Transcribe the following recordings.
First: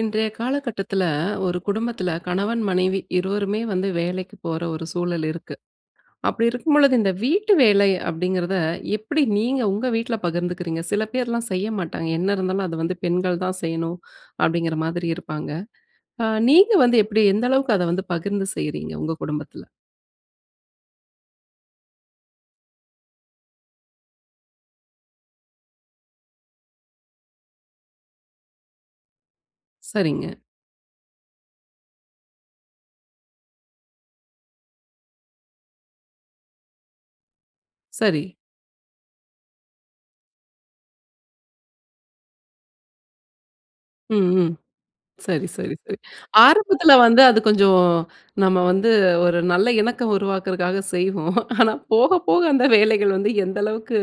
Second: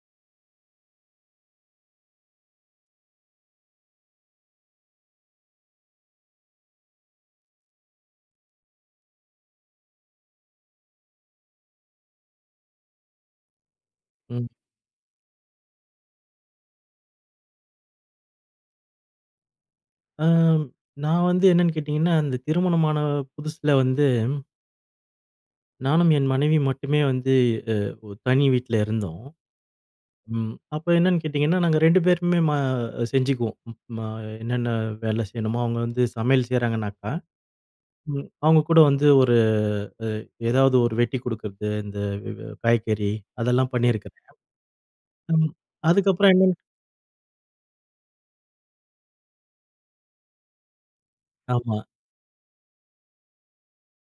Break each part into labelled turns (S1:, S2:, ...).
S1: இன்றைய காலகட்டத்தில ஒரு குடும்பத்தில, கணவன் மனைவி இருவருமே வந்து வேலைக்கு போற ஒரு சூழல் இருக்கு. அப்படி இருக்கும்பொழுது இந்த வீட்டு வேலை அப்படிங்கிறத, எப்படி நீங்க உங்க வீட்ல பகிர்ந்துக்கிறீங்க? சில பேர்லாம் செய்ய மாட்டாங்க, "என்ன இருந்தாலும் அத வந்து பெண்கள் தான் செய்யணும்"
S2: ம்.
S1: அப்படிங்கிற மாதிரி இருப்பாங்க. அ நீங்க வந்து எப்படி? எந்த அளவுக்கு அத வந்து பகிர்ந்து செய்றீங்க, உங்க குடும்பத்தில?
S2: அம், நான் வந்து என்னான்னு கேட்டீங்கன்னா, அந்த திருமணமான புதுசுல வந்து நானும் என் மனைவியும் மட்டுமே வந்து, அ ஒ தனி வீட்ல இருந்தோம்.
S1: சரிங்க.
S2: ம் அப்ப என்னான்னு கேட்டீங்கன்னா, நாங்க 2 பேருமே ம செஞ்சுக்குவோம். ம என்னென்னா வேலை செய்யணுமோ அவுங்க வந்து சமையல் செய்றாங்கனாக்கா, ம்
S1: சரி.
S2: அவுங்க கூட வந்து ஒரு எ எதாவது ஒரு வெட்டி குடுக்குறது, இந்த வெ வெ காய்கறி அதெல்லாம் பண்ணியிருக்கிறேன்.
S1: ம், ம். சரி,
S2: ம்,
S1: சரி, சரி.
S2: அதுக்கப்புறம் என்னான்னு
S1: ஆரம்பத்தில வந்து அது கொஞ்சம் நம்ம வந்து ஒரு நல்ல இணக்கம் உருவாக்குறதுக்காக செய்வோம். ஆனா
S2: ஆமா.
S1: போக போக அந்த வேலைகள் வந்து எந்த அளவுக்கு,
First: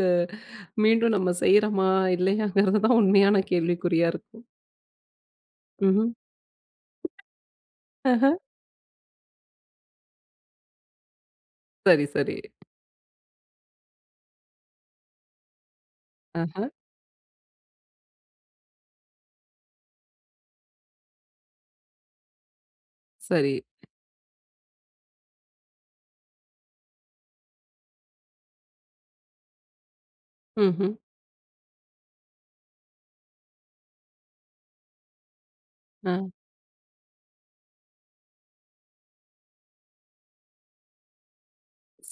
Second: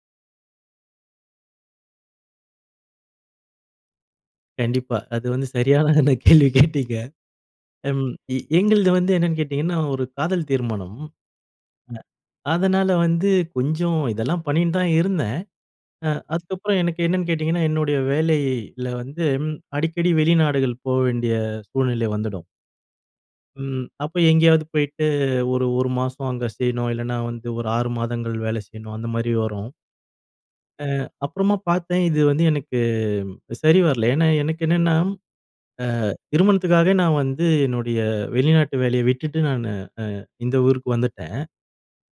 S1: மீண்டும் நம்ம செய்றோமா இல்லையாங்கிறது தான் உண்மையான கேள்விக்குறியா இருக்கும்.
S2: கண்டிப்பா. அது வந்து சரியான
S1: ம்ஹம்.
S2: அந்த கேள்வி கேட்டீங்க. ம்,
S1: ஆஹ!
S2: எ எங்களது வந்து என்னனன்னு கேட்டீங்கன்னா, ஒரு காதல் திருமணம்.
S1: சரி, சரி.
S2: அ, அதனால வந்து, கொஞ்சம் இதெல்லாம் பண்ணின்னு தான் இருந்தேன். அ
S1: ஆஹ!
S2: அதுக்கப்புறம் எனக்கு என்னான்னு கேட்டீங்கன்னா, என்னுடைய வேலையில வந்தும் அடிக்கடி வெளிநாடுகள் போ வேண்டிய சூழ்நிலை வந்துடும்.
S1: சரி.
S2: ம். அப்ப எங்கேயாவது போயிட்டு ஒரு, 1 மாசம் அங்க செய்யணும். இல்லைன்னா, வந்து ஒரு 6 மாதங்கள் வேலை செய்யணும், அந்த மாதிரி வரும். அ,
S1: ம்ஹ்ம்.
S2: அப்புறமா பாத்தேன் இது வந்து எனக்கு சரி வரல. ஏன்னா, எனக்கு என்னென்னா, அ
S1: அ.
S2: திருமணத்துக்காக நான் வந்து என்னுடைய வெளிநாட்டு வேலையை விட்டுட்டு நானு அ இந்த ஊருக்கு வந்துட்டேன்.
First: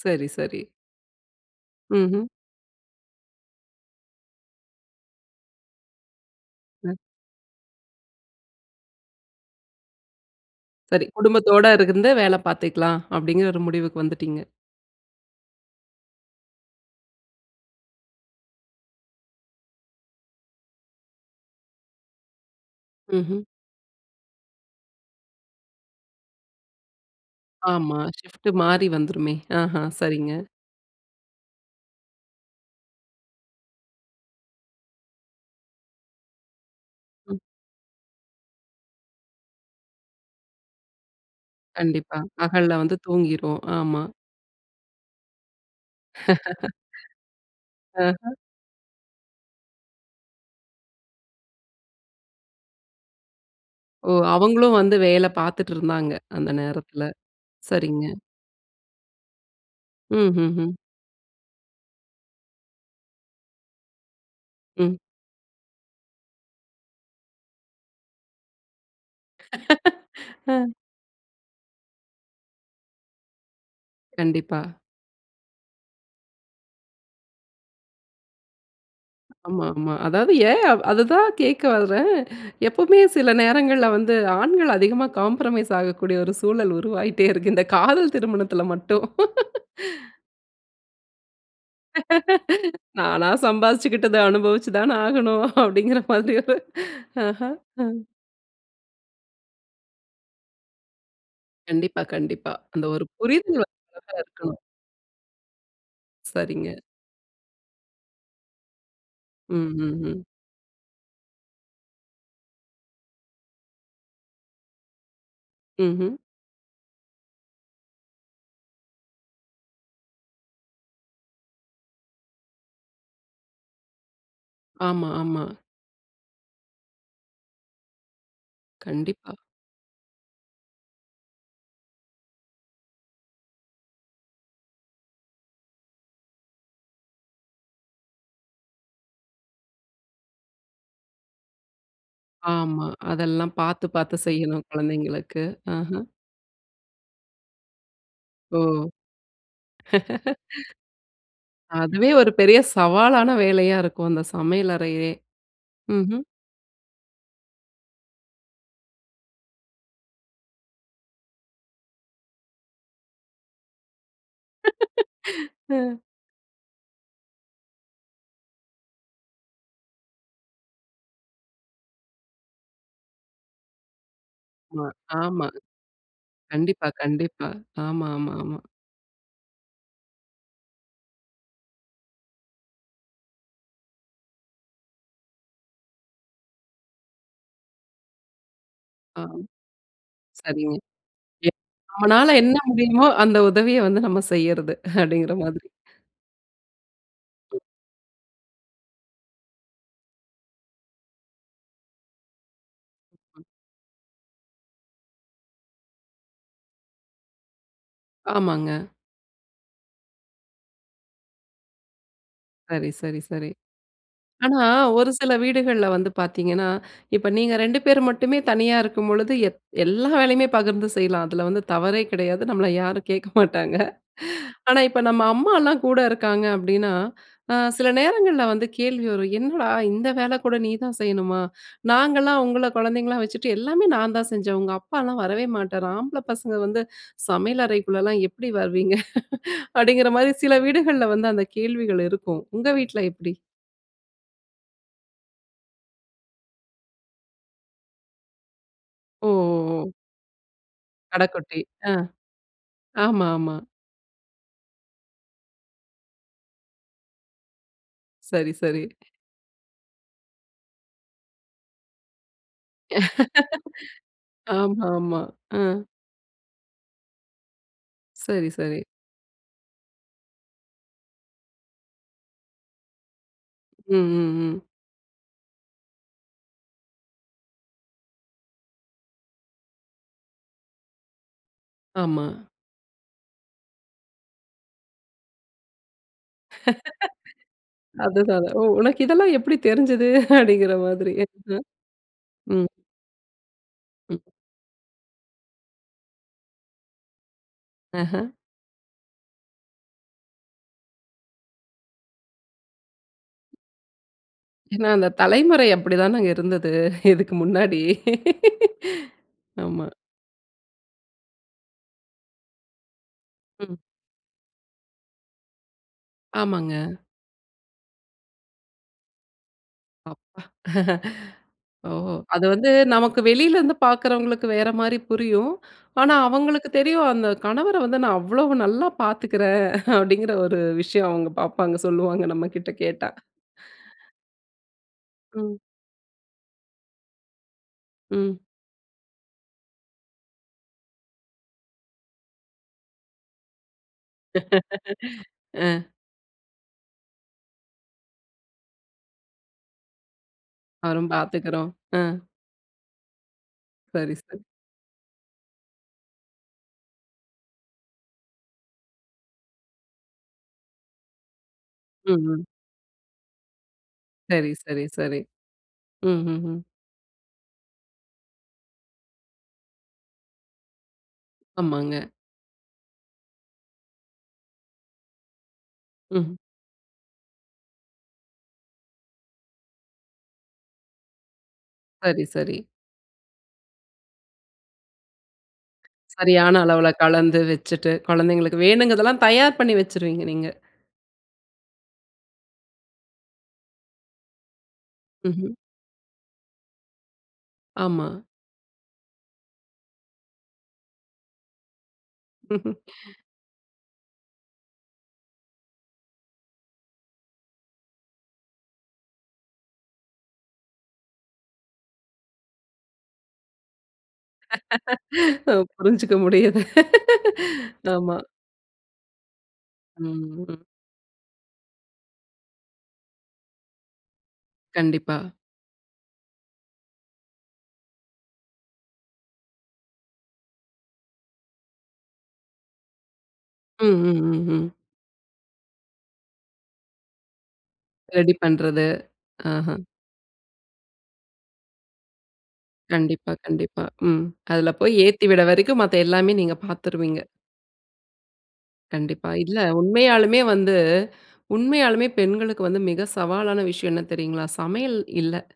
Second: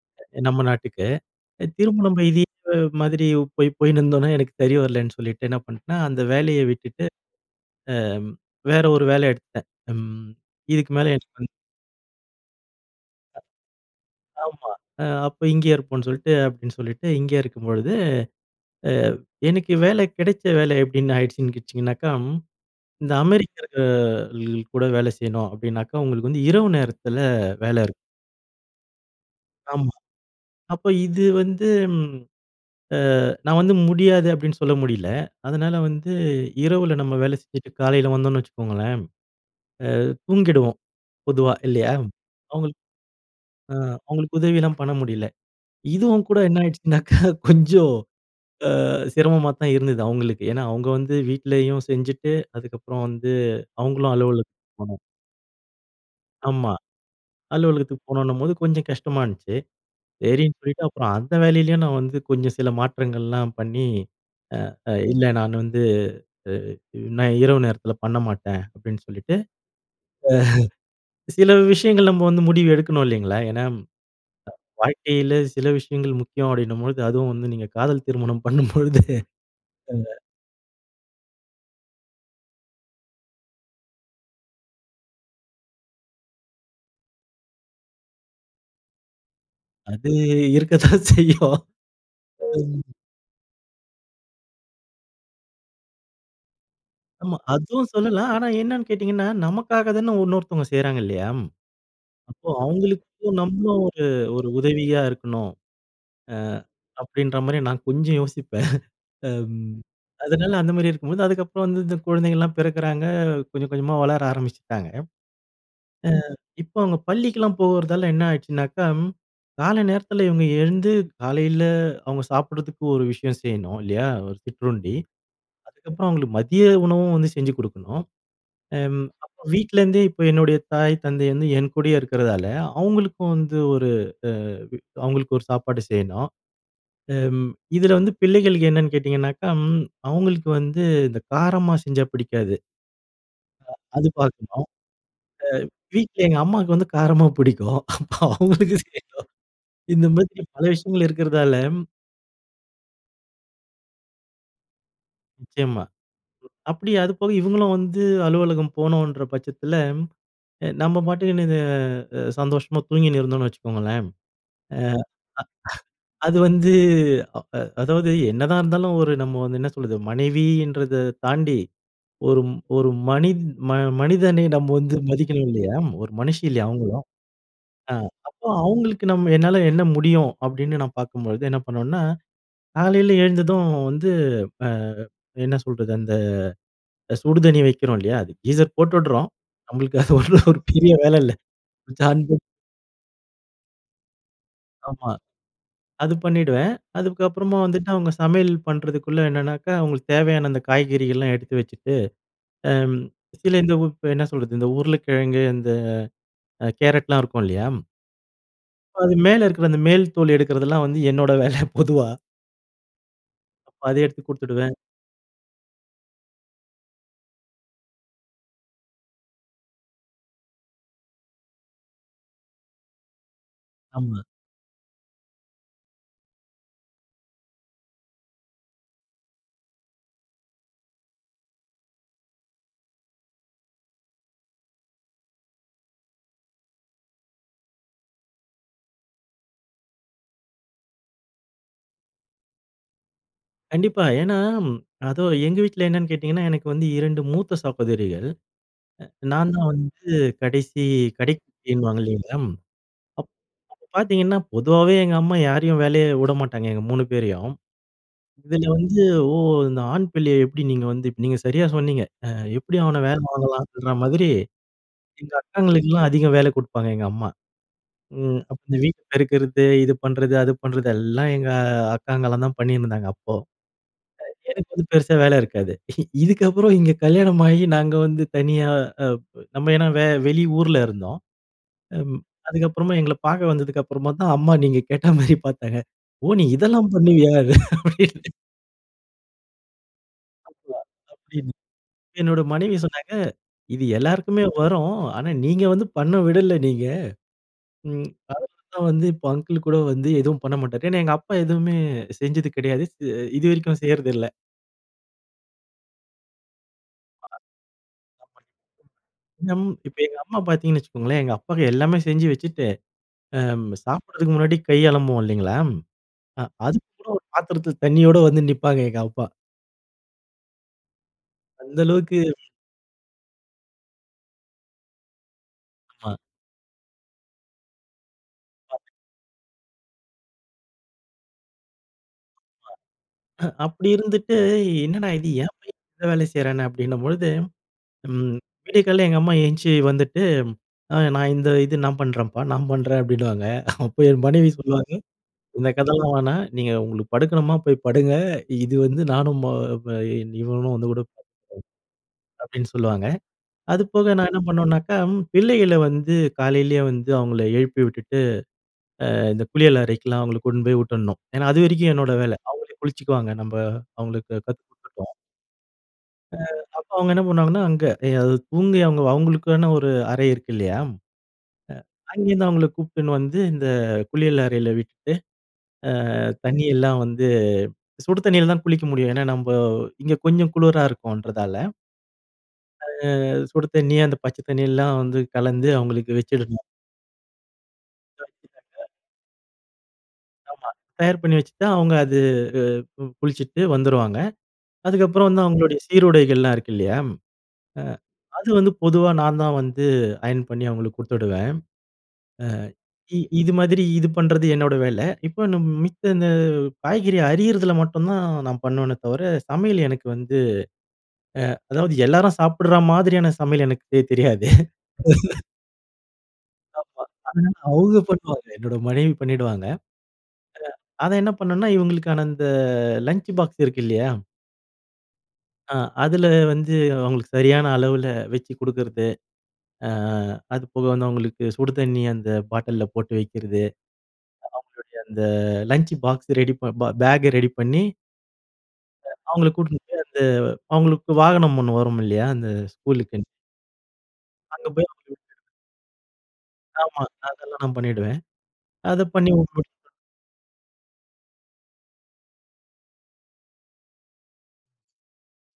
S1: சரி சரி.
S2: நம்ம நாட்டுக்கு. திரும்ப நம்ப
S1: ம்ஹ்ம்.
S2: இதே ப மாதிரி போய் போயினுருந்தோன்னா, எனக்கு சரி வரலன்னு சொல்லிட்டு, என்ன பண்ட்டேன்னா, அந்த வேலைய
S1: அ.
S2: விட்டுட்டு, அ வேற ஒரு வேலை எடுத்துட்டேன். ம் இதுக்கு
S1: சரி.
S2: மேல எனக்கு வந்
S1: குடும்பத்தோட இருந்து வேல பாத்துக்கலாம்.
S2: அ.
S1: அப்படிங்கிற ஒரு முடிவுக்கு வந்துட்டீங்க.
S2: ஆமா. அ அப்ப இங்கேயே இருப்போம்ன்னு சொல்லிட்டு அப்படின்னு சொல்லிட்டு இங்கேயே இருக்கும்பொழுது. அ எனக்கு வேலை கிடைச்ச வேலை எப்படின்னு ஆயிடுச்சுன்னு கேட்ச்சுங்கனாக்கா, இந்த
S1: ம்ஹ்ம்.
S2: அமெரிக்கர்கள் கூட வேலை செய்யணும் அப்படின்னாக்கா, உங்களுக்கு வந்து இரவு நேரத்தில வேல இருக்கும்.
S1: ஆமா. ஷிஃப்ட் மாறி வந்துருமே, ஆஹா!
S2: ஆமா.
S1: சரிங்க.
S2: அப்ப இது வந்து ம் அ நான் வந்து "முடியாது" அப்படின்னு சொல்ல முடியல. அதனால வந்து இரவுல நம்ம வேலை
S1: ம்.
S2: செஞ்சுட்டு காலையில வந்தோன்னு வச்சுக்கோங்களேன். அ தூங்கிடுவோம் பொதுவா இல்லையா?
S1: கண்டிப்பா. பகல்ல
S2: அவுங்களுக்கு
S1: வந்து தூங்கிரும்.
S2: அ
S1: ஆமா.
S2: அவுங்களுக்கு உதவிலாம் பண்ண முடியல. இதுவும் கூட என்னாயிடுச்சுனாக்கா கொஞ்சம்
S1: அஹ.
S2: அ சிரமமாத்தான் இருந்தது அவுங்களுக்கு. ஏன்னா அவுங்க வந்து வீட்லேயும் செஞ்சுட்டு, அதுக்கப்புறம் வந்து
S1: ஓ!
S2: அவுங்களும்
S1: அவுங்களும்
S2: அலுவலகத்துக்கு
S1: வந்து
S2: போணும்.
S1: வேலை பாத்துட்டு இருந்தாங்க. அந்த
S2: ஆமா.
S1: நேரத்தில.
S2: அலுவலகத்துக்கு
S1: சரிங்க.
S2: போணுன்னம்போது கொஞ்சம் கஷ்டமா இருந்துச்சு. சரின்னு
S1: ம்ஹ்ஹும்.
S2: சொல்லிட்டு அப்புறம் அந்த வேலையிலயும் நான் வந்து கொஞ்சம் சில மாற்றங்கள்லாம் பண்ணி, அ அ
S1: ம்.
S2: இல்லை "நான் வந்து அ அ நான் இரவு நேரத்தில பண்ண மாட்டேன்." அப்படின்னு சொல்லிட்டு. அ
S1: ஹ.
S2: சில விஷயங்கள் நம்ம வந்து முடிவு எடுக்கணும் இல்லைங்களா? ஏன்னா, அ
S1: கண்டிப்பா.
S2: வாழ்க்கையில சில விஷயங்கள் முக்கியம் அப்படின்னும்பொழுது, அதுவும் வந்து நீங்க காதல் திருமணம் பண்ணும்பொழுது,
S1: ஆமா. ஆமா.
S2: அ.
S1: அதாவது ஏன்? அதுதான் கேட்க வரேன். எப்பவுமே சில நேரங்கள்ல வந்து, ஆண்கள் அதிகமா காம்ப்ரமைஸ் ஆகக்கூடிய ஒரு சூழல் உருவாயிட்டே இருக்கு. இந்த காதல் திருமணத்தில மட்டும்.
S2: அது இருக்கத்தான் செய்யும்.
S1: "நானா சம்பாரிச்சுக்கிட்டத அனுபவிச்சு தான ஆகணும்" அப்படிங்கிற மாதிரி ஒரு.
S2: ஆமா.
S1: ஹஹ!
S2: அதுவும்
S1: ம்.
S2: சொல்லலாம். ஆனா என்னான்னு கேட்டீங்கன்னா, நமக்காக தான உன்னொருத்தங்க செய்றாங்க இல்லையா?
S1: கண்டிப்பா
S2: அப்போ
S1: கண்டிப்பா. அந்த ஒரு
S2: அவுங்களுக்கும் நம்ம
S1: புரிதல் [unintelligible] அழகா
S2: ஒரு, ஒரு
S1: இருக்கணும்.
S2: உதவியா இருக்கணும். அ
S1: சரிங்க.
S2: அப்படின்ற மாரி நான் கொஞ்சம் யோசிப்பேன்.
S1: ம்.
S2: ம்
S1: ம். ம்.
S2: அதனால அந்த மாரி இருக்கும்போது அதுக்கப்பறம் வந்து இந்த குழந்தைகள்ல்லாம் பிறக்கிறாங்க கொஞ்சம், கொஞ்சமா வளர ஆரம்பிச்சுட்டாங்க. அ
S1: ம்ஹ்ம்.
S2: இப்ப அவுங்க பள்ளிக்கலாம் போகிறதால என்ன ஆயிடுனாச்சுனாக்கா, ம் கால நேரத்தில இவுங்க எழுந்து காலையில அவுங்க சாப்பிடுறதுக்கு ஒரு விஷயம் செய்யணும் இல்லையா? ஒரு சிற்றுண்டி.
S1: ஆமா. ஆமா.
S2: அதுக்கப்பறம் அவுங்களுக்கு மதிய உணவும் வந்து செஞ்சு குடுக்கணும். அம்
S1: கண்டிப்பா.
S2: அப்போ வீட்லேருந்தே இப்ப என்னுடைய தாய் தந்தை வந்து என் கூடயே இருக்கிறதால, அவுங்களுக்கும் வந்து ஒரு அ அவுங்களுக்கு ஒரு சாப்பாடு செய்யணும். ம் இதில வந்து பிள்ளைகளுக்கு என்னென்னு கேட்டீங்கன்னாக்கா, ம் அவுங்களுக்கு வந்து இந்த காரமா செஞ்சா பிடிக்காது.
S1: ஆமா. அதெல்லாம் பாத்து
S2: அ அது
S1: பார்த்து
S2: பாக்கணும்.
S1: செய்யணும் குழந்தைங்களுக்கு.
S2: அ
S1: அஹ.
S2: வீட்ல எங்க அம்மாக்கு வந்து காரமா புடிக்கும்.
S1: ஓ!
S2: அவங்களுக்கு செய்யணும். இந்த மாதிரி பல விஷயங்கள் இருக்கிறதால,
S1: அதுவே ஒரு பெரிய சவாலான வேலையா இருக்கும் அந்த சமையல் அறையவே!
S2: நிச்சயமா.
S1: ம்ஹ்ம்.
S2: அப்படி அது போக இவுங்களும் வந்து அலுவலகம் போனும்ன்ற பட்சத்தில, அ நம்ம பாட்டுன்னு இது அ சந்தோஷமா தூங்கின்னு இருந்தோம்ன்னு வச்சுக்கோங்களேன், அ
S1: அஹ்.
S2: அது வந்து அ அ அதாவது, என்னதான் இருந்தாலும் ஒரு நம்ம வந்து என்ன சொல்றது, மனைவின்றதை தாண்டி, ஒரு ஒரு மனித் ம மனிதனை நம்ப
S1: ஆமா
S2: வந்து மதிக்கணும்
S1: ஆமாங்
S2: இல்லையா? ஒரு மனுஷி இல்லையா
S1: கண்டிப்பா
S2: அவங்களும்?
S1: கண்டிப்பா.
S2: அ
S1: ஆமா ஆமா
S2: அப்ப
S1: ஆமா.
S2: அவுங்களுக்கு நம்ம என்னால என்ன முடியும் அப்படின்னு நான் பாக்கும்பொழுது, என்ன பண்ணோம்னா, காலையில எழுந்ததும் வந்து அ என்ன சொல்றது அந்த சுடுதண்ணி வைக்கிறோம் இல்லையா? அது கீஸர்
S1: ஆ.
S2: போட்டுட்றோம். நம்மளுக்கு அது ஒரு
S1: சரிங்க.
S2: பெரிய வேலை இல்ல.
S1: எ
S2: சுவிட்ச் ஆன்
S1: நம்மனால
S2: ப
S1: என்ன முடியுமோ, அந்த உதவிய வந்து நம்ம செய்யறது,
S2: ஆமா.
S1: அப்படிங்கிற மாதிரி.
S2: அது பண்ணிடுவேன். அதுக்கப்புறமா வந்துட்டு அவுங்க சமையல் பண்ணுறதுக்குள்ளே என்னனாக்கா, அவுங்களுக்கு தேவையான அந்த காய்கறிகள்லாம் எடுத்து வச்சுட்டு, அம்
S1: ம்.
S2: சில இந்த உ என்ன சொல்றது இந்த உருளைக்கிழங்கு, இந்த அ கேரட்லாம் இருக்கும் இல்லையா?
S1: ஆமாங்க.
S2: அது மேல இருக்கிற அந்த மேல் தோல் எடுக்கிறதெல்லாம் வந்து, என்னோட வேல பொதுவா.
S1: சரி, சரி, சரி.
S2: அப்ப அத எடுத்து
S1: ஆனா
S2: குடுத்துவிடுவேன்.
S1: ஒரு சில வீடுகள்ள வந்து பாத்தீங்கன்னா, இப்ப நீங்க 2 பேர் மட்டுமே தனியா இருக்கும்பொழுது எத் எல்லா வேலையுமே பகிர்ந்து செய்யலாம். அதில வந்து தவறே கெடையாது. நம்மள யாரும் கேக்க மாட்டாங்க.
S2: ஆமா.
S1: ஆனா, இப்ப நம்ம அம்மாலாம் கூட இருக்காங்க அப்படின்னா, அ சிலநேரங்கள்ல வந்து கேள்வி வரும். "என்னடா இந்த வேல கூட நீ தான் செய்யணுமா? நாங்கலாம் உங்கள குழந்தைங்களா வச்சுட்டு, எல்லாமே நான் தான் செஞ்சேன். உங்க அப்பாலாம் வரவே மாட்டார். ஆம்பள பசங்க வந்து சமையல் அறைக்குள்ளலாம் எப்டி வருவீங்க?" அப்படிங்கிற மாதிரி சில வீடுகள்ல வந்து அந்த கேள்விகள் இருக்கும். உங்க வீட்டில எப்படி?
S2: கண்டிப்பா. ஏன்னா, அதோ எங்க வீட்ல என்னன்னு கேட்டிங்கன்னா, எனக்கு வந்து 2 மூத்த சகோதரிகள். அ
S1: ஓ,
S2: நான் தான்
S1: ஓ, ஓ.
S2: வந்து கடைசி,
S1: கடக்குட்டி. ஆ,
S2: கடைக்குட்டின்னுவாங்க இல்லங்களா,
S1: ஆமா,
S2: அப்
S1: ஆமா.
S2: அப்ப பாத்தீங்கன்னா, பொதுவாவே எங்க அம்மா யாரையும் வேல உடமாட்டாங்க, எங்க 3 பேரையும்.
S1: சரி,
S2: இதில
S1: சரி.
S2: வந்து "ஓ! இந்த ஆண் பிள்ளைய எப்படி நீங்க வந்து" நீங்க சரியா சொன்னீங்க. அ எப்படி? அவன வேலை வாங்கலாம்ன்ற மாதிரி,
S1: ஆமாமா,
S2: எங்க
S1: ஆ.
S2: அக்காங்களுக்கலாம் அதிக வேலை கொடுப்பாங்க எங்கம்மா. ம்
S1: சரி,
S2: அப்ப இந்த
S1: சரி.
S2: வீடு பெருக்கறது, இது பண்றது அது பண்றது எல்லாம் எங்க அக்காங்கலாம் தான் பண்ணினிருந்தாங்க, அப்போ.
S1: ம், ம், ம்.
S2: எனக்கு வந்து பெருசா வேலை இருக்காது. இதுக்கப்புறம் இங்க கல்யாணம் ஆகி நாங்க வந்து தனியா அ நம்ம ஏன்னா வே வெளி ஊல இருந்தோம். ம்,
S1: ஆமா.
S2: அதுக்கப்புறமா எங்கள்ல பாக்க வந்ததுக்கு அப்புறமா தான் அம்மா, நீங்க கேட்டா மாரி பாத்தாங்க. "ஓ! நீ இதெல்லாம் பண்ணுவியா." அப்பிடின்னு.
S1: அதுதான், "ஓ! உனக்கு இதெல்லாம் எப்படி தெரிஞ்சது?" அப்படிங்கிற
S2: [unintelligible]
S1: மாதிரி.
S2: அப்படின்னு
S1: [unintelligible]
S2: என்னோட
S1: ம்.
S2: மனைவி சொன்னாங்க. இது
S1: ம்.
S2: எல்லாருக்குமே வரும். ஆனா, நீங்க வந்து பண்ண விடல நீங்க. ம்,
S1: ஆஹ.
S2: அது தான் வந்து இப்போ அங்கிள் கூட வந்து எதுவும் பண்ணமாட்டார். ஏன்னா, எங்க அப்பா எதுவுமே செஞ்சது கெடையாது. செ இது வரைக்கும் செய்யறதில்ல.
S1: ஏன்னா, அந்த தலைமுறை அப்டி தானங்க இருந்தது இதுக்கு முன்னாடி.
S2: [unintelligible] நம்
S1: ஆமா.
S2: இப்ப எங்க அம்மா பார்த்தீங்கன்னு வச்சுக்கோங்களேன். எங்க அப்பாக்கு எல்லாமே செஞ்சு வச்சுட்டு அம்
S1: ம்.
S2: சாப்பிடுறதுக்கு முன்னாடி கை அலம்புவோம் இல்லைங்களா? அ
S1: ஆமாங்க.
S2: அதுக்கு கூட ஒரு பாத்திரத்தில தண்ணியோட வந்து நிப்பாங்க எங்க அம்மா.
S1: அப்பா.
S2: அந்த
S1: ஓ!
S2: அளவுக்கு
S1: அது வந்து நமக்கு வெளில இருந்து பார்க்கிறவுங்களுக்கு வேற மாரி புரியும். ஆனா
S2: ஆமா.
S1: அவங்களுக்கு தெரியும், அந்த கணவர வந்து நான் அவ்வளவு நல்லா
S2: [unintelligible]
S1: பார்த்துக்குறேன். அப்டீங்கிற ஒரு விஷயம் அவங்க பார்ப்பாங்க, சொல்வாங்க நம்மகிட்ட கேட்டா.
S2: ஹ அப்டி இருந்துட்டு, என்னடா இது ஏன்
S1: ம்.
S2: பையன் எல்லா வேலையும் செய்றானே அப்படின்னபொழுது, ம்
S1: ம்.
S2: விடிய காலை எங்க அம்மா எந்திச்சி வந்துட்டு, அ நான் இந்த இது நான் பண்றேன்ப்பா, நான் பண்றேன் அப்டீன்னுவாங்க. அப்போ என் மனைவி சொல்லுவாங்க
S1: ஆ.
S2: இந்த கதெல்லாம் வேணாம். நீங்க உங்களுக்கு படுக்கணுமா போய் படுங்க, இது வந்து நானும் ம ப இன் இவனும் வந்து கூட
S1: அவரும் பாத்துக்கிறோம். ஆ.
S2: அப்டீன்னு சொல்லுவாங்க. அது போக
S1: சரி,
S2: நான் என்ன
S1: சரி.
S2: பண்ணுவேன்னாக்க, பிள்ளைகள வந்து காலையிலயே வந்து அவங்கள எழுப்பி விட்டுட்டு, அ இந்த குளியல் அறைக்கெலாம் அவங்கள கூட்டின்னு போய் விட்டுடணும். ஏன்னா அது வரைக்கும்
S1: ம்,
S2: என்னோட வேல.
S1: ம்.
S2: அவங்களே குளிச்சுக்குவாங்க. நம்ப அவங்களுக்கு
S1: சரி,
S2: கத்து
S1: சரி,
S2: கொடுத்துட்டோம்.
S1: சரி.
S2: அ
S1: ம்ஹ்ஹும்.
S2: அப்போ அவங்க என்ன பண்ணுவாங்கன்னா, அங்க. எ அது தூங்கி, அவங்க அவங்களுக்கான ஒரு அறை இருக்கு இல்லையா? அ
S1: ஆமாங்க.
S2: அங்கேருந்து அவங்கள கூப்ட்டுன்னு வந்து இந்த குளியல் அறையில விட்டுட்டு, அ
S1: ம்ஹ்.
S2: தண்ணியெல்லாம் வந்து சுடு தண்ணில தான் குளிக்க முடியும். ஏன்னா, நம்ம இங்க கொஞ்சம் குளிரா இருக்கும்ன்றதால.
S1: சரி, சரி.
S2: அ அது சுடு தண்ணி, அந்த பச்சதண்ணியெல்லாம் வந்து கலந்து அவங்களுக்கு
S1: சரியான
S2: வெச்சுடணும்.
S1: அளவுல கலந்து வச்சுட்டு, குழந்தைங்களுக்கு
S2: [unintelligible]
S1: வேணுங்கிறதெல்லாம் தயார் பண்ணி வச்சுருவீங்க, நீங்க!
S2: ஆமா. தயார் பண்ணி வச்சுட்டா, அவுங்க அது அ குளிச்சுட்டு வந்துருவாங்க. அதுக்கப்புறம் வந்து
S1: ம்ஹ்ம்.
S2: அவங்களுடைய சீருடைகள் எல்லாம் இருக்கு இல்லையா? அ
S1: ஆமா.
S2: அது வந்து பொதுவா நான் தான் வந்து அயன் பண்ணி அவங்களுக்கு குடுத்துடுவேன். அ இ இது மாதிரி இது பண்றது என்னோட வேல. இப்ப நம் மித்த இந்த காய்கறி அரியதுல மட்டும் தான் நான் பண்ணுவேனே தவிர, சமையல் எனக்கு வந்து அ அதாவது எல்லாரும் சாப்பிடுற மாதிரியான சமையல் எனக்கு தெ தெரியாது.
S1: அ, புரிஞ்சுக்க முடியுது,
S2: ஆமா. ம். அவுங்க
S1: ஆமா.
S2: பண்ணுவாங்க. என்னோட மனைவி பண்ணிடுவாங்க.
S1: ம்.
S2: அ அத என்ன பண்ணேண்ணா, இவங்களுக்கான அந்த லஞ்ச் பாக்ஸ் இருக்கு இல்லயா?
S1: கண்டிப்பா.
S2: அ அதில வந்து அவங்களுக்கு சரியான, அளவுள வச்சு குடுக்குறது. அ அதுபோக வந்து அவங்களுக்கு சுடுதண்ணி அந்த பாட்டில்ல போட்டு வைக்கிறது.
S1: ம், ம், ம், ம்.
S2: அவங்களுடைய அந்த லஞ்ச் பாக்ஸ் ரெடி ப பேக்கை ரெடி பண்ணி
S1: ரெடி பண்றது
S2: அ, அவுங்கள
S1: ஆஹ.
S2: கூட்டினு போய் அந்த அவுங்களுக்கு வாகனம் ஒண்ணு வருமில்லையா, அந்த ஸ்கூலுக்கு?
S1: கண்டிப்பா, கண்டிப்பா. ம்.
S2: அங்க
S1: அதில
S2: போய்
S1: போய்
S2: [unintelligible]
S1: ஏத்திவிட்ற வரைக்கும் மத்த எல்லாமே நீங்க
S2: ஆமா,
S1: பார்த்துருவீங்க.
S2: அதெல்லாம் நான் பண்ணிடுவேன். அத
S1: கண்டிப்பா.
S2: பண்ணி
S1: இல்ல
S2: [unintelligible]
S1: உண்மையாலுமே வந்து, உண்மையாலுமே பெண்களுக்கு வந்து மிக சவாலான விஷயம் என்ன தெரியுங்களா? சமையல் இல்ல.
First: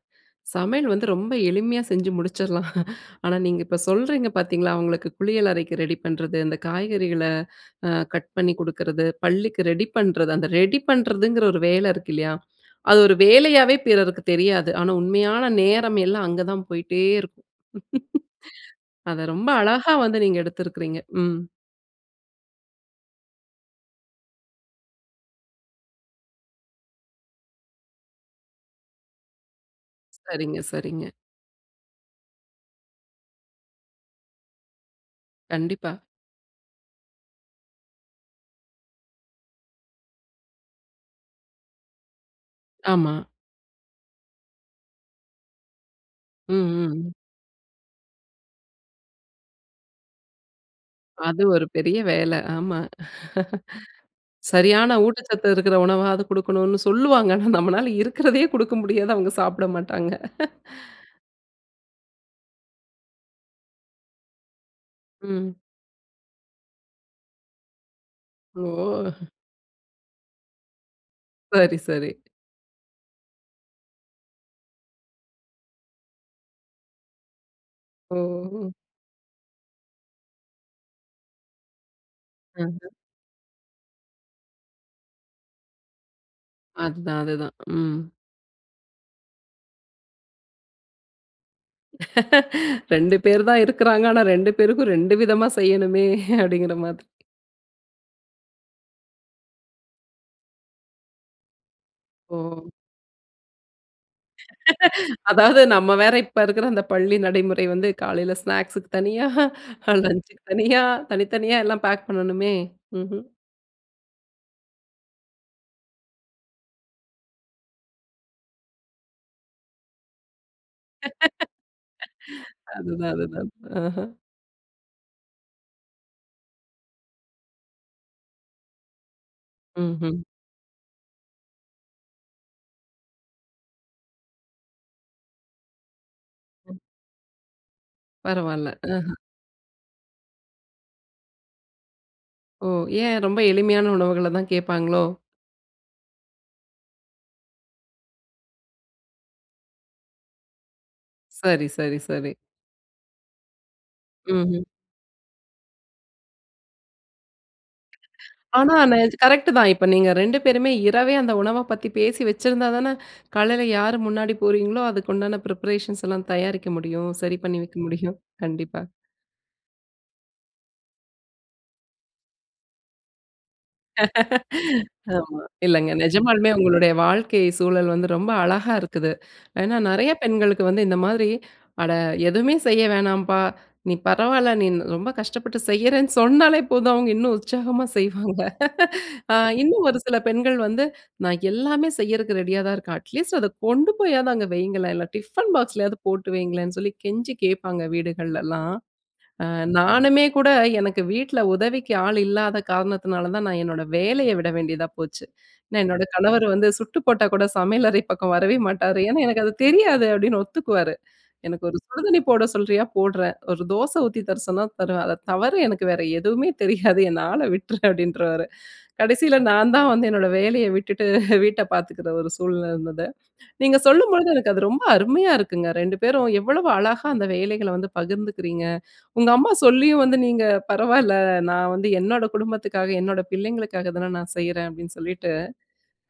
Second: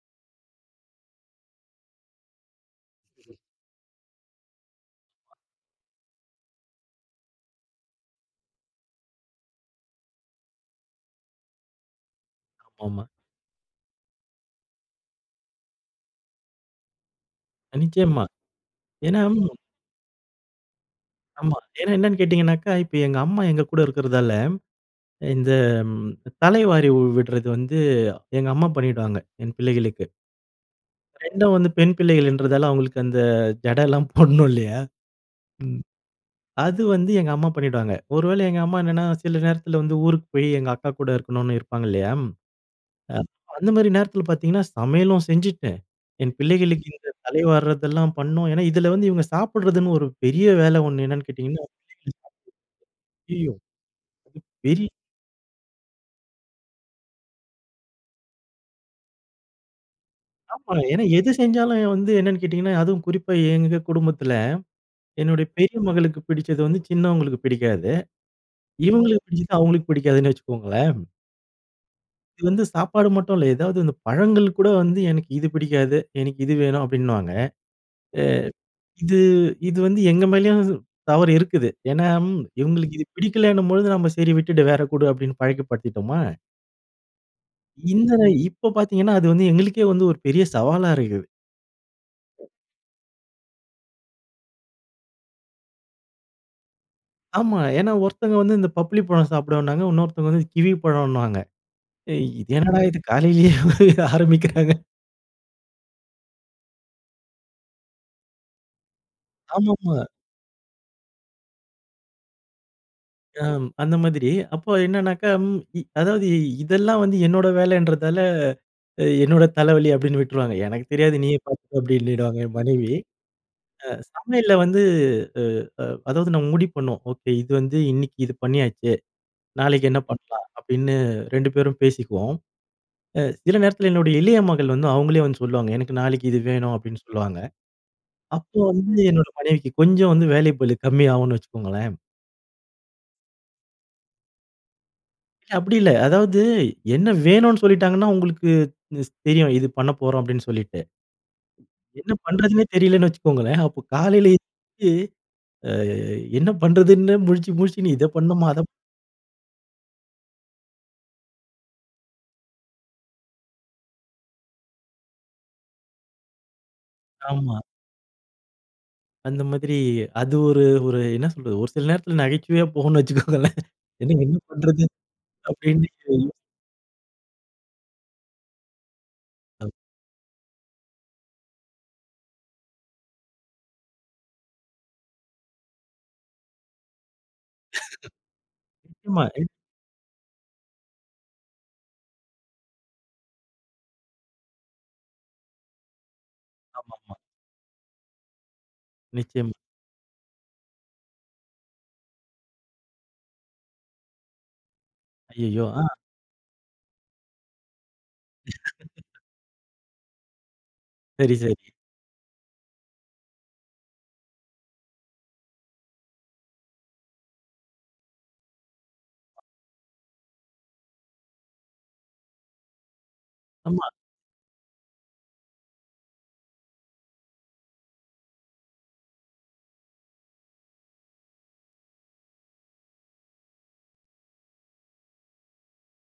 S1: சமையல் வந்து ரொம்ப எளிமையா செஞ்சு முடிச்சிடலாம். ஆனா, நீங்க இப்ப சொல்றீங்க பாத்தீங்களா, அவங்களுக்கு குளியல் அறைக்கு ரெடி பண்ணுறது, இந்த காய்கறிகள அ கட் பண்ணி குடுக்குறது, பள்ளிக்கு ரெடி பண்ணுறது, அந்த ரெடி பண்ணுறதுங்கிற ஒரு வேல இருக்கு இல்லையா? அது
S2: ஆமா.
S1: ஒரு வேலையாவே பிறருக்கு தெரியாது. ஆனா, உண்மையான நேரம் எல்லாம் அங்கதான் போயிட்டே இருக்கும்.
S2: அ நிச்சயமா!
S1: அத
S2: ஏன்னா,
S1: ரொம்ப அழகா வந்து நீங்க எடுத்திருக்கிறீங்க. ம்.
S2: ஆமா. ஏன்னா என்னன்னு கேட்டீங்கன்னாக்க. இப்ப எங்க அம்மா எங்க கூட இருக்கிறதால இந்த தல வாரி விட்றது வந்து எங்கம்மா பண்ணிடுவாங்க, என் பிள்ளைகளுக்கு.
S1: சரிங்க, சரிங்க.
S2: 2 வந்து பெண் பிள்ளைகள்ன்றதால அவகளுக்கு அந்த ஜடைல்லாம் போடணும்ல்லையா. ம்.
S1: கண்டிப்பா.
S2: அது வந்து எங்க அம்மா பண்ணிடுவாங்க. ஒரு வேளை எங்க அம்மா என்னன்னா சில நேரத்தில வந்து ஊருக்கு போய் எங்க அக்கா கூட இருக்கணும்னு இருப்பாங்க இல்லையா. அ
S1: ஆமா.
S2: அந்த மாரி நேரத்தில பாத்தீங்கன்னா, சமையலும் செஞ்சிட்டு, என்
S1: ம்,
S2: பிள்ளைகளுக்கு இந்த
S1: ம்.
S2: தலைவார்றதெல்லாம் பண்ணணும். ஏன்னா இதில வந்து இவுங்க சாப்பிட்றதுன்னு ஒரு பெரிய வேலை ஒண்ணு என்னன்னு
S1: அது
S2: கேட்டீங்கன்னா,
S1: ஒரு பெரிய
S2: [unintelligible]
S1: வேல. ஆமா.
S2: ஐயயோ! அது பெரி
S1: சரியான ஊட்டச்சத்து இருக்கிற உணவாவது குடுக்கணும்னு சொல்லுவாங்க. ஆனா, நம்பளல இருக்கிறதையே குடுக்க முடியாது. அவுங்க சாப்பிட மாட்டாங்க.
S2: ஆமா, ஏன்னா எது செஞ்சாலும் வந்து என்னன்னு கேட்டீங்கன்னா, அதுவும் குறிப்பா எங்க குடும்பத்தில, என்னுடைய
S1: ம்.
S2: பெரிய மகளுக்கு பிடிச்சது வந்து, சின்னவங்களுக்கு பிடிக்காது.
S1: ஓஹ்!
S2: இவங்களுக்கு பிடிச்சது, அவர்களுக்கு பிடிக்காதுன்னு வச்சுக்கோங்களேன்.
S1: சரி, சரி.
S2: இது வந்து சாப்பாடு மட்டும் இல்ல. எதாவது இந்தப் பழங்கள்கூட வந்து "எனக்கு இது பிடிக்காது, எனக்கு இது வேணும்" அப்பிடின்னுவாங்க. அ
S1: ஓ!
S2: இது, இது வந்து எங்க மேலயும் தவறு இருக்குது. ஏன்னா ம்,
S1: அஹம்!
S2: இவுங்களுக்கு இது பிடிக்கலேணும்பொழுது நம்ம, "சரி, விட்டுடு வேற குடு" அப்பிடின்னு பழக்கிப்படுத்திட்டோமா,
S1: அதுதான், அதுதான். ம்.
S2: இந்தத, இப்ப பார்த்தீங்கன்னா, அது வந்து எங்களுக்கே வந்து ஒரு பெரிய சவாலா இருக்கு.
S1: 2 பேர்தான் இருக்குறாங்க. ஆனா, 2 பேருக்கும் 2 விதமா செய்யணுமே அப்பிடிங்கிறமாரி.
S2: ஆமா. ஏன்னா, ஒருத்தங்க வந்து இந்த "பப்ளி பழம்" சாப்பிடுவேன்னாங்க, இன்னொருத்தங்க வந்து "கிவி பழம்ன்னுவாங்க." ஏய் இது
S1: ஓ!
S2: என்னடா? இது காலையிலயே ஆரம்பிக்கிறாங்க.
S1: அதாவது, நம்ம வேற இப்ப இருக்குற அந்த பள்ளி நடைமுறை வந்து, காலையில ஸ்நாக்ஸ்க்கு தனியா,
S2: ஆமாமா.
S1: லஞ்சுக்கு தனியா. தனித்தனியா எல்லாம் பேக் பண்ணணுமே! ம்ஹ்ம்.
S2: அம், அந்த மாதிரி. அப்ப என்னன்னாக்க ம் இ அதாவது இதெல்லாம் வந்து என்னோட வேலன்றதால, அ என்னோட தலைவலி அப்பிடின்னு விட்டுருவாங்க. "எனக்கு தெரியாது, நீயே பார்த்துக்கோ!" அப்பிடினிடுவாங்க என் மனைவி.
S1: அதுதான், அதுதான்.
S2: அ
S1: ஆஹம்.
S2: சமையல்ல வந்து அ அ அதாவது நம்ம முடிவு பண்ணுவோம். ஓகே, இது வந்து இன்னிக்கு இது பண்ணியாச்சு. நாளைக்கி என்ன
S1: ம்ஹ்ம்.
S2: பண்ணலாம்? அப்பிடின்னு, 2 பேரும் பேசிக்குவோம். அ சில நேரத்தில என்னுடைய இளைய மகள் வந்து அவுங்களே வந்து சொல்லுவாங்க, "எனக்கு நாளைக்கி இது வேணும்."
S1: ம்.
S2: அப்பிடின்னு சொல்லுவாங்க. அப்போ
S1: பரவால்ல.
S2: வந்து,
S1: ஆஹ்ம்.
S2: என்னோட மனைவிக்கு கொஞ்சம் வந்து வேலைப்பளு கம்மி ஆவுன்னு வச்சுக்கோங்களேன்.
S1: ஓ, ஏன் ரொம்ப எளிமையான உணவுகள தான் கேப்பாங்களோ?
S2: இல்ல அப்டி இல்ல. அதாவது என்ன வேணுனு சொல்லிட்டாங்கன்னா, உங்களுக்கு ஸ் தெரியும் இது பண்ணப்போறோம் அப்டின்னு சொல்லிட்டு.
S1: சரி, சரி,
S2: என்ன
S1: சரி.
S2: பண்றதுன்னே தெரியலன்னு வச்சுக்கோங்களேன். அப்போ காலையிலயே
S1: ம்ஹ்ம்.
S2: அ என்ன பண்றதுன்னு முழிச்சி முழிச்சு நீ இத பண்ணுமா, அத
S1: ஆனா நெஜ கரெக்ட் தான். இப்ப நீங்க 2 பேருமே, இரவே அந்த உணவ பத்தி பேசி வச்சிருந்தா தானே காலைல யாரு முன்னாடி போறீங்களோ, அதுக்கு உண்டான பிரிபரேஷன்ஸ்லாம் தயாரிக்க முடியும். சரி
S2: ஆமா.
S1: பண்ணி வைக்க முடியும். கண்டிப்பா.
S2: அந்த மாதிரி அது ஒரு, ஒரு என்ன சொல்றது ஒரு சில நேரத்துல நகைச்சுவையா போகும்னு வச்சுக்கோங்களேன். இன்னைக்கு என்ன பண்றது?
S1: ஆமா.
S2: அப்டின்னு
S1: இல்லங்க
S2: [unintelligible]
S1: நெஜமாலுமே உங்களுடைய வாழ்க்கை சூழல் வந்து ரொம்ப அழகா இருக்குது.
S2: அம்.
S1: ஏன்னா, நெறைய பெண்களுக்கு வந்து இந்த மாரி, அட எதுவுமே செய்ய வேணாம்ப்பா, நீ பரவால்ல நீ ரொம்ப கஷ்டப்பட்டு செய்யறேன்னு சொன்னாலே போதும், அவங்க இன்னும் உற்சாகமா செய்வாங்க.
S2: ஆமா
S1: அ
S2: இப்
S1: இன்னும் ஒரு சில பெண்கள் வந்து நான் எல்லாமே செய்யறதுக்கு ரெடியா தான் இருக்கன். அட்லீஸ்ட் அத கொண்டு போயாது அங்க வையுங்களேன் இல்ல டிஃபன் பாக்ஸ்லயாவது போட்டு வையுங்களேன்ன்னு சொல்லி
S2: ஆமாமா.
S1: கெஞ்சி கேப்பாங்க வீடுகள்லலாம். அ
S2: நிச்சியமா.
S1: நானுமே கூட எனக்கு வீட்ல உதவிக்கு ஆள் இல்லாத காரணத்துனால தான் நான் என்னோட வேலையை விட வேண்டியதா போச்சு.
S2: ஐய்யயோ!
S1: நான்
S2: ஆ.
S1: என்னோட கணவர் வந்து சுட்டு போட்டா கூட சமையல் அறை பக்கம் வரவே மாட்டாரு. "ஏன்னா எனக்கு அது தெரியாது." அப்டின்னு ஒத்துக்குவாரு.
S2: சரி, சரி.
S1: "எனக்கு ஒரு சுடுதண்ணி போட சொல்றியா போடுறேன். ஒரு தோசை ஊத்தி தர சொன்னா தருவேன். அத தவர எனக்கு வேற எதுவுமே தெரியாது, என்ன ஆள விட்ரு!" அப்டின்றுவாரு. கடைசியில நான்தான் வந்து என்னோட வேலையை விட்டுட்டு வீட்டை பார்த்துக்குற ஒரு சூழ்நிலை இருந்தது. நீங்க
S2: ஆமா.
S1: சொல்லும்பொழுது எனக்கு அது ரொம்ப அருமையா இருக்குங்க. 2 பேரும் எவ்வளவு அழகா அந்த வேலைகள வந்து பகிர்ந்துக்கிறீங்க. உங்க அம்மா சொல்லியும் வந்து நீங்க "பரவால்ல நான் வந்து என்னோட குடும்பத்துக்காக, என்னோட பிள்ளைங்களுக்காக தானே நான் செய்யறேன்." அப்டின்னு சொல்லிட்டு.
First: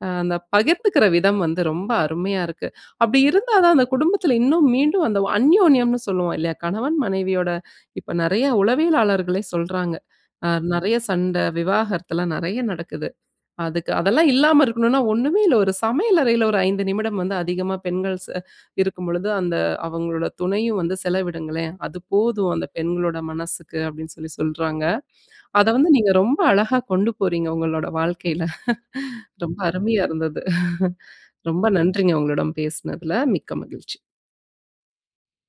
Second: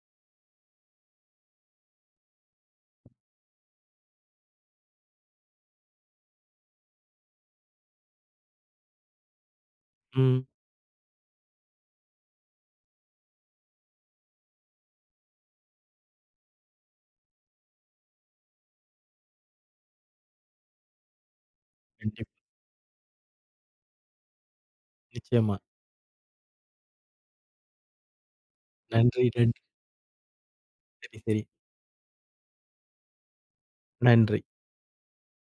S1: அ அந்த பகிர்ந்துக்கிற விதம் வந்து ரொம்ப அருமையா இருக்கு. அப்டி இருந்தா தான் அந்த குடும்பத்துல இன்னும் மீண்டும் அந்த வ அன்யோன்யம்னு சொல்லுவோம் இல்லையா கணவன் மனைவியோட இப்ப நெறைய உளவியலாளர்களே சொல்றாங்க.
S2: ம்.
S1: அ நெறைய சண்ட விவாகரத்தலாம் நெறைய நடக்குது. அதுக்கு அதெல்லாம் இல்லாம இருக்கணும்னா ஒண்ணுமே இல்ல, ஒரு சமையல் அறையில ஒரு 5 நிமிடம் வந்து அதிகமா பெண்கள் ச இருக்கும்பொழுது, அந்த அவங்களோட துணையும் வந்து செலவிடுங்களேன், அது
S2: கண்டிப்
S1: போதும். அந்த பெண்களோட மனசுக்கு அப்டின்னு சொல்லி சொல்றாங்க.
S2: நிச்சியமா.
S1: அத வந்து நீங்க ரொம்ப அழகா கொண்டு போறீங்க உங்களோட வாழ்க்கையில!
S2: நன்றி,
S1: ரொம்ப
S2: நன்றி.
S1: அருமையா இருந்துது,
S2: சரி, சரி.
S1: ரொம்ப நன்றிங்க உங்களிடம் பேசுனதுல. மிக்க மகிழ்ச்சி.
S2: நன்றி.